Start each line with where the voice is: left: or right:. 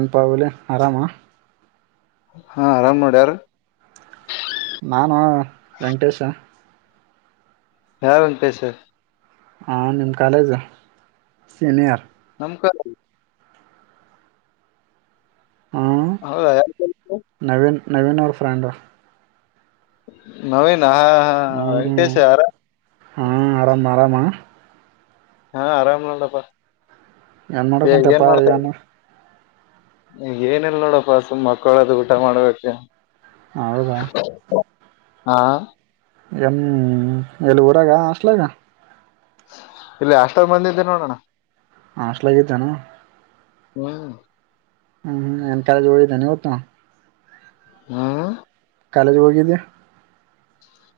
right: ನ್ ಪಾವಲಿ ಆರಾಮಾ
left: ಹಾ ಆರಾಮ್ ನೋಡ್ ಯಾರು
right: ನಾನು ವೆಂಕಟೇಶ
left: ಯಾ ವೆಂಕಟೇಶ
right: ಹಾ ನಿಮ್ ಕಾಲೇಜು ಸೀನಿಯರ್.
left: [inaudible] ಹೌದಾ ಯ
right: ನವೀನ ಅವ್ರ ಫ್ರೆಂಡು
left: ನವೀನಾ ಹಾ ಹಾ
right: ಹ್ಮ್
left: ವೆಂಕೇಶ್ ಆರಾಮ
right: ಹಾ ಆರಾಮ ಆರಾಮ
left: ಹಾ ಆರಾಮ್ ನೊಡ್ಡಪ್ಪ
right: ಎನ್ನೋಡಕ ಹೋಂಟ್ಯಪ ಎನ್ನ
left: ಏನಿಲ್ಲ ನೋಡಪ್ಪ ಸುಮ್ಮ್ ಮಕ್ಕಳದು ಊಟ ಮಾಡಬೇಕ
right: ಹೌದಾ
left: ಹಾ
right: ಎನ್ ಎಲ್ಲ ಊರಾಗ ಹಾಸ್ಟಲಾಗ
left: ಇಲ್ಲಿ ಅಷ್ಟಲ್ ಮಂದಿ ಇದ್ದಿವ್ ನೋಡನ್ನ
right: ಹಾಸ್ಟಲಾಗ ಇದೀ ಏನ್
left: ಹ್ಮ್ [inaudible]
right: ಹ್ಮ್ ಹ್ಮ್ ಕಾಲೇಜ್ ಹೋಗಿದ್ದೆ ಇವತ್ತು [inaudible]
left: ಹ್ಮ್
right: ಕಾಲೇಜಿಗೆ ಹೋಗಿದ್ದ್ಯಾ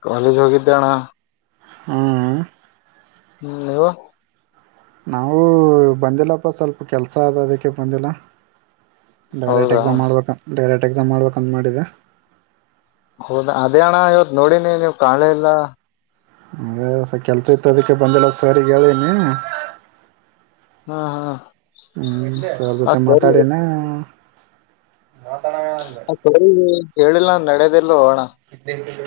left: ಕಾಲೇಜ್ ಹೋಗಿದ್ಯಣಾ
right: ಹ್ಮ
left: ಹ್ಮ ನೀವು
right: ನಾವು ಬಂದಿಲ್ಲಪ್ಪ ಸ್ವಲ್ಪ ಕೆಲ್ಸ ಆದ ಅದಕ್ಕೆ ಬಂದಿಲ್ಲಾ. ಡೈರೆಕ್ಟ್
left: ಹೌದಾ
right: ಎಕ್ಸಾಮ್ ಮಾಡ್ಬೇಕ ಡೈರೆಕ್ಟ್ ಎಕ್ಸಾಮ್ ಮಾಡ್ಬೇಕಂದ ಮಾಡಿದ್ಯ ಎನ್
left: ಹೌದಾ ಅದೇ ಅಣ್ಣಾ ಇವತ್ ನೋಡಿನಿ ನೀವು ಕಾನ್ಲೇ ಇಲ್ಲಾ
right: ಹಸ ಕೆಲ್ಸ ಇತ್ತ ಅದಕ್ಕೆ ಬಂದಿಲ್ಲ ಸರಿಗಿ ಹೇಳಿನೀ
left: ಹಾ ಹಾ
right: ಹ್ಮ್ ಸರ
left: ಆ
right: ಜೊತೆ
left: ಸರಿ
right: ಮಾತಾಡೇನಾ.
left: ಹ ಸರಿಗಿ ಕೇಳಿಲ್ಲ ಅಂದ್ರ ನಡ್ಯದಿಲ್ಲೊ ಅಣ್ಣಾ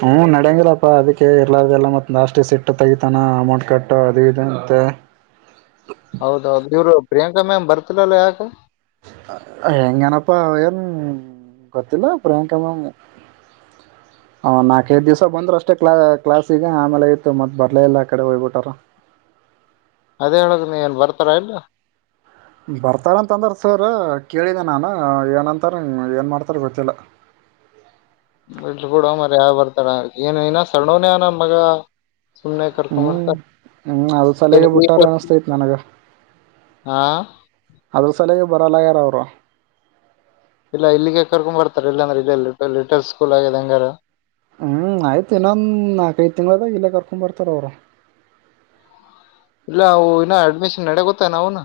right: ಹ್ಮ್ ನಡ್ಯಂಗಿಲಪ್ಪಾ ಅದಕ್ಕೆ ಎಲ್ಲಾರ್ದಲ್ಲ ಮ ಲಾಸ್ಟಿಗೆ ಸಿಟ್ಟ ತಗಿತಾನ ಅಮೌಂಟ್ ಕಟ್ಟು ಅದು ಇದ ಅಂತ. ಹ್ಮ್
left: ಹೌದೌದು ಇವರು ಪ್ರಿಯಾಂಕಾ ಮ್ಯಾಮ್ ಬರ್ತಿಲಲ್ಲ ಯಾಕೆ.
right: ಹೆಂಗನಪ್ಪ ಅವರ ಎನ ಗೋತ್ತಿಲ್ಲಾ ಪ್ರಿಯಾಂಕಾ ಮ್ಯಾಮ್
left: [inaudible]
right: ಅವ್ ನಾಕೈದ ದಿವ್ಸ ಬಂದರ ಅಷ್ಟೇ ಕ್ಲಾ ಕ್ಲಾಸಿಗೆ ಆಮೇಲೆ ಇತ್ತ ಮತ್ತ ಬರ್ಲೇ ಇಲ್ಲ ಆ ಕಡೆ ಹೋಗ್ಬಿಟಾರ.
left: ಅದೇ ಹೇಳದ ನೀ ಏನ್ ಬರ್ತಾರಾ ಇಲ್ಲ.
right: ಬರ್ತಾರಂತ ಅಂದಾರ ಸರ್ ಕೇಳಿದೆ ನಾನ ಏನಂತಾರ ಏನ್ ಮಾಡ್ತಾರ ಗೊತ್ತಿಲ್ಲ.
left: ಬಿಟ್ಟುಬಿಡೋಣ ಮಾರಾಯ ಯಾವ ಬರ್ತಾರ ಏನು ಇನ್ನ ಸಣ್ಣವನೆ ಆನನ್ನ ಮಗಾ
right: ಹ್ಮ್ ಹ್ಮ್ ಅದ್ರ ಸಲಗೆ ಬಿಟ್ಟಾರ
left: [unintelligible]
right: ಅನಸ್ತೈತ್ ನನಗ
left: ಹಾ
right: ಅದ್ರ ಸಲಗೆ ಬರಲ್ಲಾ ಅವರು
left: ಇಲ್ಲ ಇಲ್ಲಿಗೆ ಕರ್ಕೊಂಡ್ ಬರ್ತಾರ ಇಲ್ಲಾಂದ್ರೆ ಇಲ್ಲೆ ಲಿಟಲ್ ಸ್ಕೂಲ್ ಆಗಿದೆ ಹಂಗಾರ,
right: ಹ್ಮಆಯ್ತು ಇನ್ನೊಂದ್ ನಾಕೈದು ತಿಂಗಳ ಆದ್ಮೇಲೆ ಇಲ್ಲೆ ಕರ್ಕೊಂಡ್ ಬರ್ತಾರ. ಅವರು,
left: ಇಲ್ಲ ಅವು ಇನ್ನ ಅಡ್ಮಿಷನ್ ನಡ್ಯಕೂತವ್ ಅವುನು.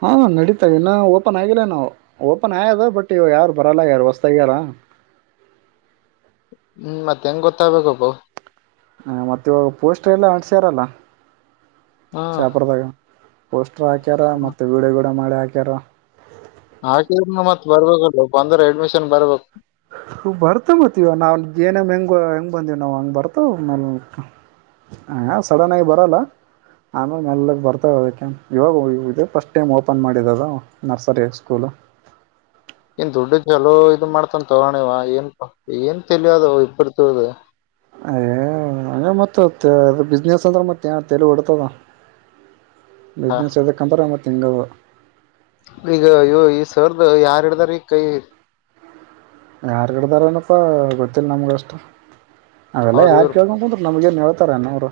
right: ಹಾ ನಡೀತವ ಇನ್ನ ಓಪನ್ ಆಗಿಲ್ಲ ಏನ್ ಅವ್ ಓಪನ್ ಆಯ್ಯದ ಬಟ್ ಇವ್ಗ ಯಾರು ಬರಲ್ಲ ಯಾರು ಹೊಸ್ತಾಗ್ಯಾರ.
left: [inaudible] ಮತ್ತ ಹೆಂಗ್ ಗೊತ್ತಾಗಬೇಕ್ಕಪ್ಪ.
right: ಹ ಮತ್ತೆ ಇವಾಗ ಪೋಸ್ಟರ್ ಎಲ್ಲ ಅಂಟಸ್ಯಾರಲ್ಲ
left: ಹ್ಮ್
right: ಶಾಪುರದಾಗ. ಪೋಸ್ಟರ್ ಹಾಕ್ಯಾರ ಮತ್ತೆ, ವೀಡಿಯೋ ಗಿಡಿಯೋ ಮಾಡಿ ಹಾಕ್ಯಾರ,
left: ಹಾಕಿದ್ರನು ಮತ್ ಬರ್ಬೇಕಲ್ ಬಂದ್ರ ಅಡ್ಮಿಷನ್ ಬರ್ಬೇಕ,
right: ಬರ್ತಾವ ಮತ್ತ ಇವ ನಾವು ಏನ ಹೆಂಗ ಹೆಂಗ್ ಬಂದೀ ನಾವು ಹಂಗ ಬರ್ತವ ಅವು. ಹ.. ಸಡನ್ ಆಗಿ ಬರಲ್ಲ. ಆಮೇಲೆ ಮೆಲ್ಲಗ್ ಬರ್ತಾವ ಅದಕ್ಕೆನ ಇವಾಗ ಇದೇ ಫಸ್ಟ್ ಟೈಮ್ ಓಪನ್ ಮಾಡಿದ್ದ ನರ್ಸರಿ ಸ್ಕೂಲ್.
left: [inaudible] ಏನ್ ದುಡ್ಡು ಚಲೋ ಇದ ಮಾಡ್ತನ್ ತೊಗೋ ಅಣ್ಣ ಇವ್ ಏನ್ ಏನ್ ತೆಲಿ ಆದೋ ಇಬ್ಬರುದು.
right: [unintelligible] ಹಂಗೆ ಮತ್ತ ಬಿಸ್ನೆಸ್ ಅಂದ್ರೆ ಮತ್ತೆ ತೇಲಿ ಹೊಡಿತದ.
left: ಹಾ.
right: ಬಿಸ್ನೆಸ್ ಎದ್ದಕ್ ಅಂತರ್ ಮತ್ತೆ ಹಿಂಗದ.
left: ಈಗ ಇ ಈ ಸರ್ದ ಯಾರ್ ಹಿಡ್ದಾರ ಈ ಕೈ,
right: ಯಾರ್ ಹಿಡ್ದಾರ ಏನಪ್ಪಾ ಗೊತ್ತಿಲ್ಲ ನಮ್ಗ ಅಷ್ಟ, ಅವೆಲ್ಲಾ
left: ಅವ್ರ
right: ಯಾರ್
left: ಇವ್ರ
right: ಕೇಳ್ಕ ಕುಂದ್ರಲ್ಲಿ ನಮ್ಗಏನ್ ಹೇಳ್ತಾರ ಅವ್ರು.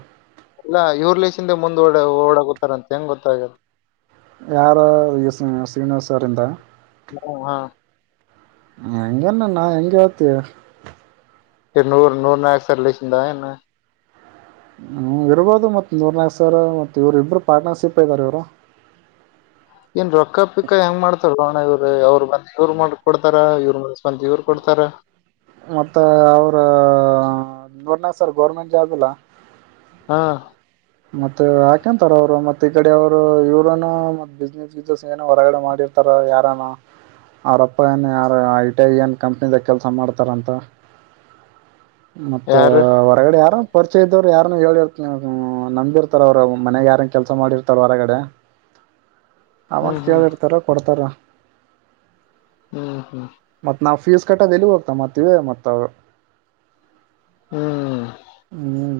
left: ಎಲ್ಲಾ ಇವ್ರ ಲೇಸಿಂದೆ ಮುಂದ್ ಓಡ ಓಡಾಗೂ ತಾರಂತ ಹೆಂಗ್ ಗೊತ್ತಾಅಗ್ಯಾದ.
right: ಯಾರ ಈ ಶ್ರೀನಿವಾಸರಿಂದ.
left: ಹಾ
right: ಹೆಂಗನ ನಾ ಹೆಂಗ ಹೇಳ್ತೀ.
left: ನೂರು ನೂರು ನಕ್ ಸರ್ ಲಿಸಿಂದ ಏನ್.
right: ಹ್ಮ್ ಇರ್ಬೋದು ಮತ್ತ ನೂರ್ ನಾಲ್ಕು ಸಾವಿರ ಮತ್ತ ಇವರು ಇಬ್ರು ಪಾರ್ಟ್ನರ್ಶಿಪ್ ಅದಾರ ಇವರು.
left: [inaudible] ಏನ್ ರೊಕ್ಕ ಪಿಕ್ಕಾ ಹೆಂಗ್ ಮಾಡ್ತಾರೋಣ ಇವ್ರು ಅವ್ ಬಂದ ಇವ್ರು ಮಾಡ್ಕ ಕೊಡ್ತರ್ ಇವ್ ಮ ಬ್ ಇವ್ರು ಕೊಡ್ತಾರ. ತರ,
right: ಮತ್ತ ಅವ್ರ ನೂರ್ನ ಸರ್ ಗೌರ್ಮೆಂಟ್ ಜಾಬ್ ಇಲ್.
left: ಹಾ,
right: ಮತ್ತ ಯಾಕೆಂತಾರ ಅವ್ರು ಮತ್ತ ಈ ಕಡಿ ಅವರು ಇವ್ರನ ಮತ್ ಬಿಸ್ನೆಸ್ ಗಿಸ್ನೆಸ್ ಏನೋ ಹೊರಗಡೆ ಮಾಡಿರ್ತಾರ. ಏ ಯಾರನ್. ಅವರಪ್ಪ ಏನ್ ಯಾರ ಐ ಟಿ ಗ ಏನ್ ಕಂಪ್ನಿದಾಗ ಕೆಲ್ಸ ಮಾಡ್ತಾರಂತ.
left: [inaudible]
right: ಮತ್ತ
left: ಯಾರು
right: ಹೊರಗಡೆ ಯಾರು ಪರಿಚಯ ಇದ್ದವರು ಯಾರ ಹೇಳಿರ್ತನ್ನ. ನಂಬಿರ್ತಾರ ಅವರು ಮನೆಗ್ ಯಾರಂನ್ ಕೆಲ್ಸ ಮಾಡಿರ್ತಾರ ಹೊರಗಡೆ.
left: ಹ್ಮ್
right: ಅಮೊಂಟ್
left: ಹ್ಮ್
right: ಕೇಳಿರ್ತಾರ ಕೊಡ್ತಾರ.
left: ಹ್ಮ್, ಹ್ಮ್
right: ಮತ್ ನಾವ್ ಫೀಸ್ ಕಟ್ಟೋದ ಎಲ್ಲಿಗಿ ಹೋಗ್ತವ್ ಮತ್ತ ಇವೆ ಮತ್ತ ಅವ.
left: ಹ್ಮ್.
right: ಹ್ಮ್.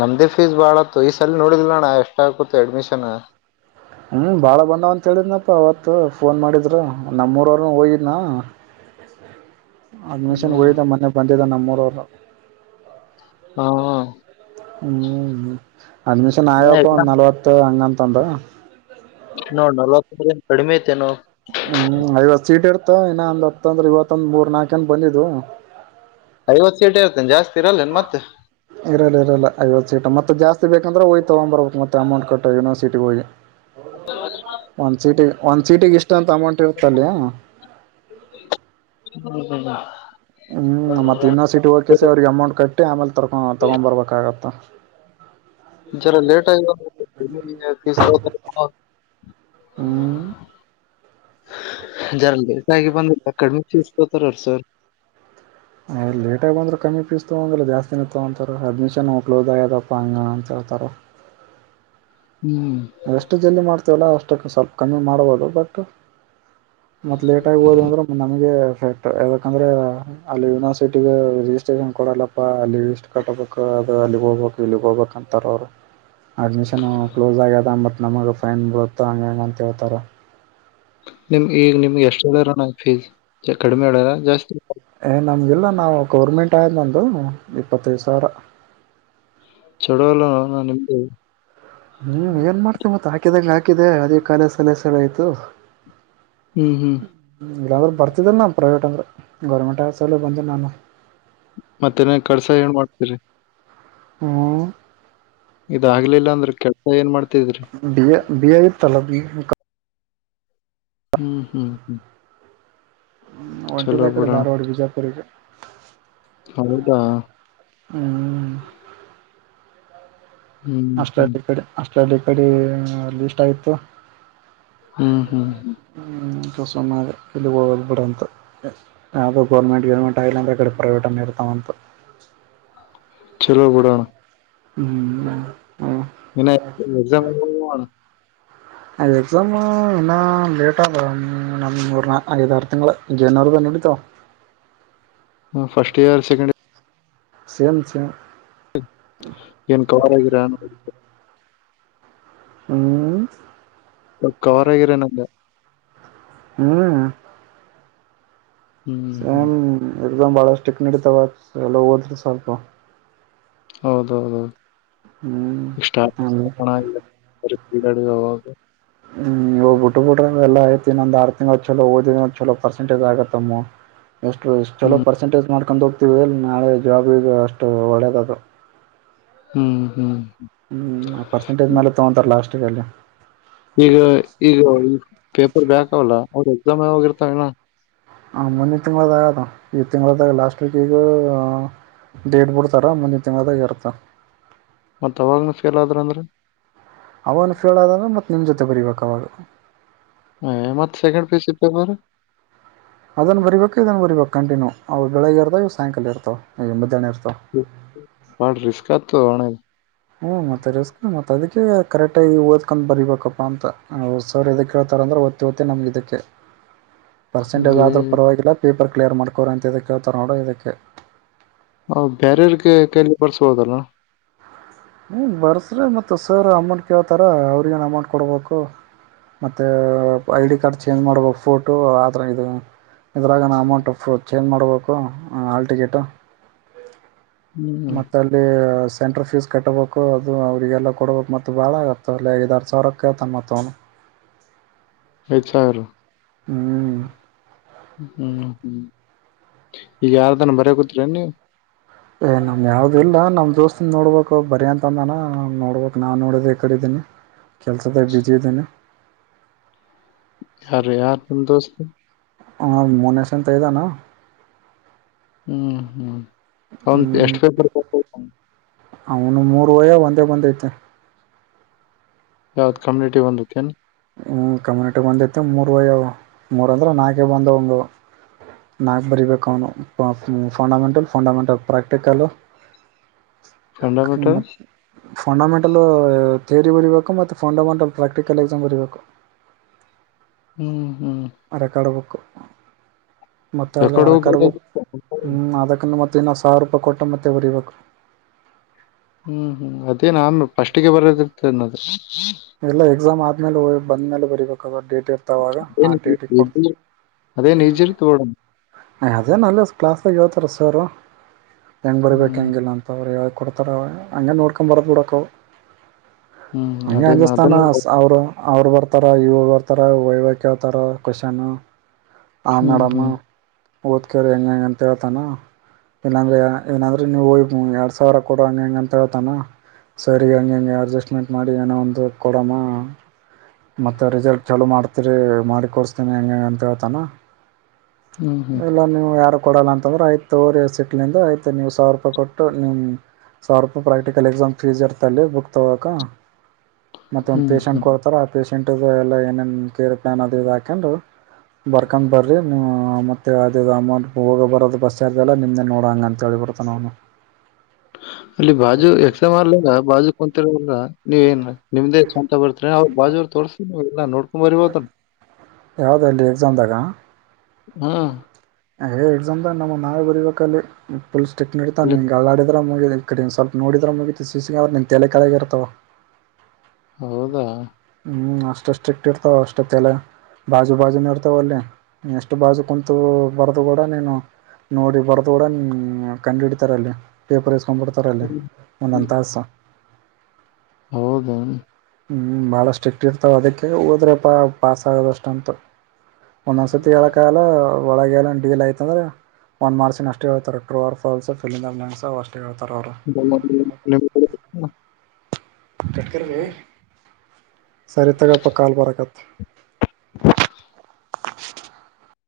left: ನಮ್ದೇ ಫೀಸ್ ಬಾಳತ್ತ ಈ ಸಲ ನೋಡಿದಿಲ್ಲಣ್ಣ ಎಷ್ಟ ಆಕುತ್ತದ ಅಡ್ಮಿಷನ್.
right: ಹ್ಞೂ ಭಾಳ ಬಂದಾವ ಅಂತ ಹೇಳೇಳಿದ್ನಪ್ಪ. ಅವತ್ತು ಫೋನ್ ಮಾಡಿದಿದರು ನಮ್ಮೂರವರು ಹೋಗಿದ್ನ.
left: [inaudible]
right: ಅಡ್ಮಿಷನ್
left: ಹ್ಮ್
right: ಹೊಗಿಯ್ದ ಮೊನ್ನೆ ಬಂದಿದ್ದ ನಮ್ಮೂರವರು,
left: ಹ್ಮ.
right: ಹ್ಮ್ ಅಡ್ಮಿಷನ್ ಆಗ್ಯಾಪ್ಪ ಒಂದ್ ನಲ್ವತ್ತು ಅಂಗ ಅಂತ ಅಂದ್.
left: ನೋಡ್ ನಲ್ವತ್ತ ಅಂದ್ರ್ ಕಡಿಮೆ ಆಯಿತ್ ನೋ
right: ಹ್ಮ್ ಐವತ್ ಸೀಟ್ ಇರ್ತವ್. ಇನ್ನ ಒಂದ್ ಹತ್ತಂದ್ರ ಇವತ್ತೊಂದ ಮೂರ್ ನಾಕ ಜನ ಬಂದಿದವು.
left: ಐವತ್ತು ಸೀಟ ಇರ್ತ್ತದ ಜಾಸ್ತಿ, ಇರಲ್ಲೇನ್ ಮತ್ತೆ
right: ಇರಲ್ಲ ಇರಲ್ಲ ಐವತ್ತು ಸೀಟ ಮತ್ತೆ ಜಾಸ್ತಿ ಬೇಕಂದ್ರೆ ಹೋಗಿ ತಗೊಂಬಬಬೇಕ ಮತ್ತ ಅಮೌಂಟ್ಟ್ಟ ಯೂನಿವರ್ಸಟಿಗೆ ಹೋಗಿ ಒಂದ್
left: ಹ
right: ಸೀಟಿಗೆ ಒಂದ್ ಸೀಟಿಗೆ ಇಷ್ಟ ಅಂತ ಅಮೌಂಟ್ ಇರುತ್ತಲ್ಲಿಯ
left: ಾ
right: ಹ್ಮ್ ಮತ್ತ ಇನ್ನೊ ಸಿಟಿ ಹೋಗಕೆಸ ಅವ್ರಿಗೆ ಅಮೌಂಟ್ ಕಟ್ಟಿ ಆಮೇಲೆ ತರ್ಕೊ ತಗೊಂಡ್ ಬರ್ಬೇಕಾಗತ್ತ
left: ಜರ ಲೇಟ ಆ
right: ಹ್ಮ್
left: ಜರ ಕಾಯಿ ಬಂದ ಕಡಿಮೆಫೀಸ್ಕೋತಾರ ಸರ್
right: ಲೇಟಾಗಿ ಬಂದ್ರೆ ಕಮ್ಮಿ ಪೀ ಇತ್ತು ಅಂದ್ರೆ ಜಾಸ್ತಿ ನಿತ್ತು ಅಂತಾರೆ ಅಡ್ಮಿಷನ್ ಕ್ಲೋಸ್ ಆಗ್ಯದಪ್ಪ ಹಂಗಗೆ ಅಂತ ಹೇಳ್ತಾರೆ
left: ಹ್ಮ್
right: ನಾವ ಎಷ್ಟು ಜಲ್ದಿ ಮಾಡ್ತೀವಲ್ಲ ಅಷ್ಟಕ್ಕೆ ಸ್ವಲ್ಪ ಕಮ್ಮಿ ಮಾಡ್ಬೋದು ಬಟ್ ಮತ್ ಲೇಟ್ ಆಗ್ಬೋದು ಅಂದ್ರೆ ನಮಗೆ ಟ್ ಯಾಕಂದ್ರೆ ಅಲ್ಲಿ ಯೂನಿವರ್ಸಿಟಿ ರಿಜಿಸ್ಟ್ರೇಷನ್ ಕೊಡಲ್ಲಪ್ಪ ಅಲ್ಲಿ ಲ್ ಕಟ್ಟಬೇಕ ಅ ಅಲ್ಲಿಗ್ ಹೋಗ್ಬೇಕು ಇಲ್ಲಿಗೆ ಹೋಗ್ಬೇಕ ಅಂತಾರ ಅವ್ರು ಅಡ್ಮಿಷನ್ ಕ್ಲೋಸ್ ಆಗ್ಯದ ಬಟ್ ನಮಗೆ ಫೈನ್ ಬರುತ್ತ ಹಂಗ ಅಂತೇಳ್ತಾರೆ
left: ನಿಮ್ ಈಗ ನಿಮ್ಗೆ ಎಷ್ಟು ಹೇಳಾರ ನ ಫೀಸ್ ಕಡಿಮೆ ಹೇಳಾರ ಜಾಸ್ತಿ
right: ನಮ್ಗೆಲ್ಲ ನಾವು ಗೌರ್ಮೆಂಟ್ ಆದಯ ಬಂದು ಇಪ್ಪತ್ತೈದು ಸಾವಿರ
left: ಚಡ ಎಲ್ಲ ನಿಮ್ದ
right: ಹ್ಮ್ ಏನ್ ಮಾಡ್ತವಿ ಮತ್ತ ಹಾಕಿದಂಗ ಹಾಕಿದೆ ಅದೇ ಕಾಲ ಸಲ ಸಳ ಆಯ್ತು ಹ್ಮ
left: ಹ್ಮ್ ಹ್ಮ್
right: ಇಲ್ಲಾಂದರು ಬರ್ತಿದ್ದಲ್ಲ ನಾನು ಪ್ರೈವೇಟ್ ಅಂದ್ರೆ ಗೌರ್ಮೆಂಟ್ ಆಸಲ ಬಂದೆ ನಾನು
left: ಮತ್ತೆನ ಕಳ್ಸಾ ಏನ್ ಮಾಡ್ತೀರಿ
right: ಹ್ಮ್
left: ಇದಗ್ಲಿಲ್ಲ ಅಂದ್ರೆ ಕೆಲ್ಸ ಏನ್ ಮಾಡ್ತ
right: ಬಿ ಎ ಬಿ ಎ ಇತ್ತಲ್ಲ ಬಿ
left: ಹ್ಮ್ ಹ್ಮ್ ಹ್ಮ್
right: ಹ್ಮ್ ಒಂಟಿದ
left: ಚಲೋ
right: ಆ ಕಡೆ
left: ಬಿಡೋಣ
right: ಧಾರವಾಡ ಬಿಜಾಪುರ್ರಿಗೆ
left: ಹೌದಾ
right: ಹ್ಮ್
left: ಹ್ಮ್ ಹ್ಮ್
right: ಆಸ್ಟ್ರೇಲಿಯಾ ಕಡೆ ಅಸ್ಟ್ರೇಲಿಯಾ ಕಡೆ ಲಷ್ಟ ಆಯ್ತು
left: ಹ್ಮ್ ಹ್ಮ್
right: ಹ್ಮ ಸನ್ನೆ ಇಲ್ಲಿ ಹೋಗದು ಬಿಡಂತ ಯಾವುದೋ ಗೋರ್ಮೆಂಟ್ ಗೋರ್ಮೆಂಟ್ ಆಗಿಲ್ಲ ಅಂದರೆೆ ಕಡೆ ಪ್ರೈವೇಟನ್ನು ಇರ್ತಾವಂತು
left: ಚಲ ಬಡಾನ
right: ಹ್ಮ್ ಹ್ಮ್
left: ಇ ಎ [unintelligible]
right: ಅದಪ [unintelligible] ಇನ್ನ ಲೇಟ್ ನಂದ್ ಮೂರ್ ನ ಐದಾರರು ತಿಂಗಳ ಜಏನಾರ್ದ ನೋಡಿತು
left: ಹ್ಮ ಫರ್ಸ್ಟ್ ಇಯರ್ ಸೆಕೆಂಡ್ ಇರ್
right: ಸಮ ಚೆ
left: ಕವಲಾಗರನ್
right: ಹ್ಮ್
left: ಕವರ್ ಆಗಿರ ನಗೆ
right: ಹ್ಮ್
left: ಹ್ಮ್ ಹ್ಮ್
right: ಸೇಮ್ ಎ್ ಬಹಳ ಸ್ಟಿಕ್ ನಡತಾವ ಎಲ್ಲ ಹೋದ್ರ ಸ್ವಲ್ಪ
left: ಹೌದೌದೌ
right: ಹ್ಮ್
left: ಇಷ್ಟ
right: ಹ್ಮ್
left: ಈಡಡು
right: ಹ್ಮ್ ಇ ಬಿಟ್ಟುಬಟ ಎಲ್ಲ ಆಯ್ತು ಇನೊದ್ ಆರು ತಿಂಗಳು ಚಲೋ ಓದಿದ ಚಲೋ ಪರ್ಸೆಟೇಜ್ ಆಗತ್ತಮ್ಮ ಎಷ್ಟುಷ್ಟ ಚಲೋ
left: ಹ್ಮ್
right: ಪರ್ಸೆಟೇಜ್ ಮಾಡ್ ಕಕೊಂಡ ಹೋಗ್ತೀವಿ ನಾಳೆ ಜಾಬ್ ಇದು ಅಷ್ಟು ಒಳ್ಳೇದದು
left: ಹ್ಮ್ ಹ್ಮ್
right: ಹ್ಮ್ ಆ ಪರ್ಸೆಂಟೇಜ್ ಮೇಲೆ ತಗೊಂತಾರ ಲಾಸ್ಟ್ಗೆ ಅಲ್ಲಿ
left: ಈಗ ಈಗ ಪೇಪರ್ ಬ್ಯಾಕ್ವಲ್ಲ ಅವ್ರ ಎಕ್ಸಾಮ್ ಯಾವೋಗಿರ್ತಾವನ
right: ಹ ಮನ್ನ ತಿುಂಗಾಗದ ಈ ತಿಂಗ್ಳದಾಗ ಲಾಸ್ಟ್ ವೀಕ್ ಗ [unintelligible] ಬಿಡ್ತಾರ ಮುಂದಿನ ತಿಂಗ್ಳದಾಗ್ ಇರುತ.
left: ಮತ್ ಅವಾಗ್ನು ಫೇಲ್ ಆದ್ರೂ ಅಂದ್ರೆ.
right: ಅವಗ್ನು ಫೇಲ್ ಅದಾಗ ಮತ್ ನಿಮ್ ಜೊತೆ ಬರಿಬೇಕ್ ಅವಾಗ.
left: ಎ ಮತ್ second P U C paper.
right: ಅದನ್ ಬರಿಬೇಕು ಇದನ್ ಬರಿಬೇಕು ಕಂಟಿನ್ಯೂ ಅವು ಬೆಳಗ್ ಇರ್ತಾವ ಇ ಸಾಯಂಕಾಲ ಇರ್ತಾವ ಎ ಮದ್ಯಾಹ್ನ ಇರ್ತ-
left: ಬಾಳ್ ರಿಸ್ಕ ಆತೊ ಅಣಯ್
right: ಹ್ಮ್ ಮತ್ತೆ ರಿಸ್ಕ್ ಮತ್ತೆ. ಅದಿಕ್ಕೆ ಕರೆಕ್ಟಾಗಿ ಓದ್ಕೊ ಬರಿಬೇಕಪ್ಪಾ ಅಂತ ಸರ್ ಎದಕ್ ಹೆಳ್ತಾರ್ ಅಂದ್ರ ಹೊತ್ತಿ ಹೊತ್ತಿ ನಿಮ್ಗ್ ಇದುಕ್ಕೆ
left: [inaudible]
right: ಪರ್ಸೆಂಟೇಜ್
left: ಇದು.
right: ಆದ್ರೂ ಪರವಾಗಿಲ್ಲ ಪೇಪರ್ ಕ್ಲಿಯರ್ ಮಾಡ್ಕೋರ್ ಅಂತ ಎದುಕ್ ಹೆಳ್ತಾರ್ ನೋಡು ಇದುಕ್ಕೆ.
left: ನಾವ್ ಬೇರವರ್ಗೆ ಕೈಲಿ ಬರ್ಸಬೋದಲ್ಲ.
right: ಹ್ಮ ಬರ್ಸ್ರಿ ಮತ್ತ್ ಸರ್ ಅಮೌಂಟ್ ಕೇಳ್ತಾರ ಅವ್ರಗ್ ಏನ್ ಅಮೌಂಟ್ ಕೊಡ್ಬೇಕು. ಮತ್ತೆ ಐ ಡಿ ಕಾರ್ಡ್ ಚೇಂಜ್ ಮಾಡುವಾಗ್ ಫೋಟೋ ಆದ್ರ ಇದು. ಇದ್ರಾಗ ನಾ ಅಮೌಂಟ್ ಚೇಂಜ್ ಮಾಡಬೇಕು ಹಾಲ್ ಟಿಕೆಟು.
left: ಹ್ಮ್
right: ಮತ್ತ ಅಲ್ಲಿ ಸೆಂಟ್ರ ಫೀಸ್. ಕೆಟ್ಬೇಕು ಅದು ಅವರಿಗೆಲ್ಲ ಕೊಡಬೇಕ್ ಮತ್ತು ಬಾಳ ಇರ್ತವಲ್ಲ ಐದಾರ್ ಸಾವಿರಕ್ಕೆ ತನ್ನ ಮತ್ -
left: [inaudible] ಸಾವಿರ
right: ಹ್ಮ್
left: ಹ್ಮ್ ಹ್ಮ್ ಈಗ ಯಾರ್ದನ [unintelligible] ನೀ
right: ಏ ನಮ್ ಯಾವ್ದ ಇಲ್ಲ ನಮ್ ದೋಸ್ತ್ - ತ್ ನೋಡ್ಬೇಕು ಬರೀ ಅಂತಂದಾನ ನೋಡ್ಬೇಕು ನಾನು ನೋಡಿದ ಈ ಕಡೆದ್ದೀನಿ. ಕೆಲ್ಸುದಲ್ ಬಿಸಿ ಇದಿನಿ.
left: ಯಾರು ಯಾರು ನಿಮಾ ದೋಸ್ತ್
right: ಹ ಮನೇಶ್ ಅಂತ ಇದಾನ.
left: ಹ್ಮ ಹ್ಮ
right: ಹ್ಮ್ ಅವನು ಮೂರ್ ಹೋಗವೆ ಒಂದೇ ಬಂದೈತೆ.
left: ಯಾವ್ದ್ ಕಮ್ಯುನಿಟಿ ಒಂದ್ [unintelligible]
right: ಹ್ಮ ಕಮ್ಯುನಿಟಿಗೆ ಒಂದ್ ಐತಿ ಮೂರ್ ಹೋಗ್ಯವ ಮೂರಂದ್ರೆ ನಾಲ್ಕು ಬಂದ ಒಂದು ನಾಲ್ಕ್ ಬರಿಬೇಕು ಅವ್ನು ಫಂಡಮೆಂಟಲ್ ಫಂಡಮೆಂಟಲ್ ಪ್ರಾಕ್ಟಿಕಲ್ಲು,
left: ಫಂಡಮೆಂಟಲ್
right: ಹ್ಮ ಫಂಡಮೆಂಟಲು. ಥಿಯೋರಿ ಬರೀಬೇಕು ಮತ್ತು ಫಂಡಮೆಂಟಲ್ ಪ್ರಾಕ್ಟಿಕಲ್ ಎಕ್ಸಾಮ್ ಬರೀಬೇಕು.
left: ಹ್ಮ್ ಹ್ಮ್
right: [unintelligible] ಬೇಕು ಮತ್ತ ಅಲ್ಲ
left: ರೆಕಾರ್ಡ್
right: ಅರಕಡ್ಬೇಕು
left: ಹೋಗ್ಬೋದು
right: ಹ್ಮ್ ಅದಕ್ಕ ಮತ್ ಮತ್ ಇನ್ನ ಸಾವರ್ ರೂಪಾಯಿ ಕೊಟ್ಟ ಮತ್ತೆ ಬರಿಬೇಕು.
left: ಹ್ಮ್ ಹ್ಮ್ ಅದೇ ನನ್ ಪಸ್ಟಿಗೆ ಬರೋದಿರ್ತನ್ನೋದ್ರ
right: ಎಲ್ಲ ಎಕ್ಸಾಮ್ ಆದ್ಮೇಲೆ ಬಂದ್ಮೇಲೆ ಬರಿಬೇಕಾ ಡೇಟ್ - ಡೇಟ್ ಇತ್ ಅವಾಗ ಅ ಡೇಟಿಗ್ ಪ
left: ಏನ್ ಅದೇನ್ ಈಜಿ ಇರ್ತ ಮೇಡಮ್
right: ಅದೇ ಅಲ್ಲೆ ಕ್ಲಾಸ್ ಸ ಹೇಳ್ತಾರೆ ಸಾರು ಹೆಂಗ್ ಬರಬೇಕು
left: ಹ್ಮ್
right: ಹೆಂಗಿಲ್ಲ ಅಂತವ್ರು ಕೊಡ್ತರ ಅವಾಗ ಅಂಗೆ ನೋಡ್ಕ ಬರ್ದ ಬುಡಕ್ಕ -
left: ಹ್ಮ್ ಅ
right: ಹೆದ್ರುಸ್ತಾನ ಸಾವ್ರ ಅವ್ರ್ ಬರ್ತಾರ ಇವ್ರು ಬರ್ತಾರ ವೈವಾ ಕೇಳ್ತಾರ ಕೊಷೆನ್ನು. ಆ
left: ಹ್ಮ್
right: ನಾಡಮ್ಮ
left: ಹ್ಮ್
right: ಓದ್ಕ್ ರಿ ಹೆಂಗ್ ಹೆಂಗಂತ ಹೇಳ್ತಾನ ಇಲ್ಲಂದ್ರೆ ಏನದ್ರು ನೀವ್ ಹೊಗ್ ಎರಡ್ ಸಾವಿರ ಕೊಡು ಹಂಗ ಹಿಂಗ ಅಂತ ಹೇಳ್ತಾನ. ಸರಿ ಹಂಗೆ ಹಿಂಗೆ ಅಡ್ಜಸ್ಟ್ಮೆಂಟ್ ಮಾಡಿ ಏನೋ ಒಂದು ಕೊಡಮ್ಮ. ಮತ್ತೆ ರಿಸಲ್ಟ್ ಚಲೊ ಮಾಡ್ತರಿ ಮಾಡಿ ಕೋರ್ಸ್ತೇನಿ ಹೆಂಗೆ ಹಂಗೆ ಅಂತ ಹೇಳ್ತಾನ.
left: ಹ್ಮ್ ಹ್ಮ್
right: ಇಲ್ಲ ನೀವು ಯಾರು. ಕೊಡಲ್ಲ ಅಂತಂದ್ರೆ ಆಯ್ತು ತಗೊರಿ ಸಿಟ್ಲಿಂದ ಆಯ್ತು ನೀವು ಸವ್ರ್ ರೂಪಾಯಿ ಕೊಟ್ಟು ನಿಮ್ಮ ಸಾವಿರ್ ರೂಪಾಯ್ ಪ್ರಾಕ್ಟಿಕಲ್ ಎಕ್ಸಾಮ್ ಫೀಸ್ ಇರ್ತಲ್ಲಿ ಬುಕ್ ತಗೋಕ. ಮತ್ತ ಒಂದ್
left: ಹ್ಮ್
right: ಪೇೇಶಂಟ್
left: ಹ್ಮ್
right: ಕೊಡ್ತಾರ ಆ ಪೇಷಂಟ್ ಎಲ್ಲ ಏನೇನ್ ಕೇರ್ ಪ್ಲಾನ್ ಅದು ಇ ಹಾಕೊಂಡು ಬರ್ಕ್ಮ್ ಬರ್ರಿ ನೀವ್ ಮತ್. ಮತ್ತೆ ಆದೀದು ಅಮೌಂಟ್ ಹೋಗೋ ಬರೋದು ಬಸ್ ಚಾರ್ಜ ಎಲ್ಲಾ ನಿಮ್ಮ್ದೇ ನೋಡೋಂಗ ಅಂತ ಹೇಳಿಬಿಡ್ತನ ಅಂವನು.
left: ಇಲ್ಲಿ ಬಾಜು ಎಕ್ಸ ಮಾಡಲಾಲ ಬಾಜು ಕುಂತಿರೆ ಎಲ್ಲಾ [unintelligible] ನೀವ ಏನ್ ನಿಮ್ದೇ ಸ್ವಂತ ಬರ್ತೀರಿ ಅವ್ ಬಾಜೂರು ತೋರ್ಸಿ ನೀವೆಲ್ಲ ನೋಡ್ಕೊಂಬರಿ [unintelligible]
right: ಯಾವ್ದ ಅಲ್ಲಿ ಎಕ್ಸಾಮ ದಾಗ
left: ಹಾ
right: ಏ ಎಕ್ಸಾಮ್ ದಾಗ ನಮ್ಮದ ನಾವೇ ಬರಿಬೇಕ. ಕಲ್ಲಿ ಪುಲ್ ಸ್ಟಿಕ್ ನಡಿತಾವ ನಿ
left: ಅಲ್ಲಿ-
right: ಹಿಂಗ್ ಅಲ್ಲಾಡಿದ್ರ ಮುಗಿ [unintelligible] ಈ ಕಡಿನ್ ಸ್ವಲ್ಪ ನೋಡಿದ್ರ ಮುಗಿತ ಸಿಸಿ ಕ್ಯಾಮ್ರಾ ನಿನ್ ತೆಲಿ ಕೆಳಗೆ ಇರ್ತವ.
left: ಹೌದಾ
right: ಅಷ್ಟು ಸ್ಟ್ರಿಕ್ಟ್ ಇರ್ತಾವ ಅಷ್ಟೊತ್ತೆಲ್ಲ ಬಾಜು ಬಾಜುನೆ ಇರ್ತವ ಅಲ್ಲಿ ಎಷ್ಟ ಎಷ್ಟ ಬಾಜು ಕುಂತು ಬರದು ಕೂಡ ನೀನು ನೋಡಿ ಬರ್ದು ಕೂಡ ನಿ ಕಂಡ ಹಿಡಿತಾರಲ್ಲಿ ಪೇಪರ್ ಇಸ್ಕೊಂಡ್ಬಿಡ್ತಾರಲ್ಲಿ ಒಂದೊಂದು ತಾಸ್.
left: ಹೌದ
right: ಹ್ಮ್ ಬಾಳ ಸ್ಟೀಟ್ ಇಟ್ಟಿರ್ತಾವ ಅದಕ್ಕೆ ಹೋದ್ರಪ್ಪ ಪಾಸ್ ಆಗೋದಷ್ಟ ಅಂತ ಒಂದೊಂದ್ಸತಿ ಹೇಳಕ್ ಎಲ್ಲಾ ಒಳಗೆ ಎಲ್ಲ ಡಿಲ್ ಆಯಿತ್ ಅಂದ್ರ ಒನ್ ಮಾರ್ಕ್ಸನ್ ಅಷ್ಟೇ ಹೇಳ್ತಾರ ಟ್ರೋ ಆರ್ರ್ಫಫ್ [unintelligible] ಅವಸ್ಟೆ.
left: [unintelligible]
right: Trekker B. ಸರಿ ತಗಾಪ ಕಾಲ್ ಬರಗತ್.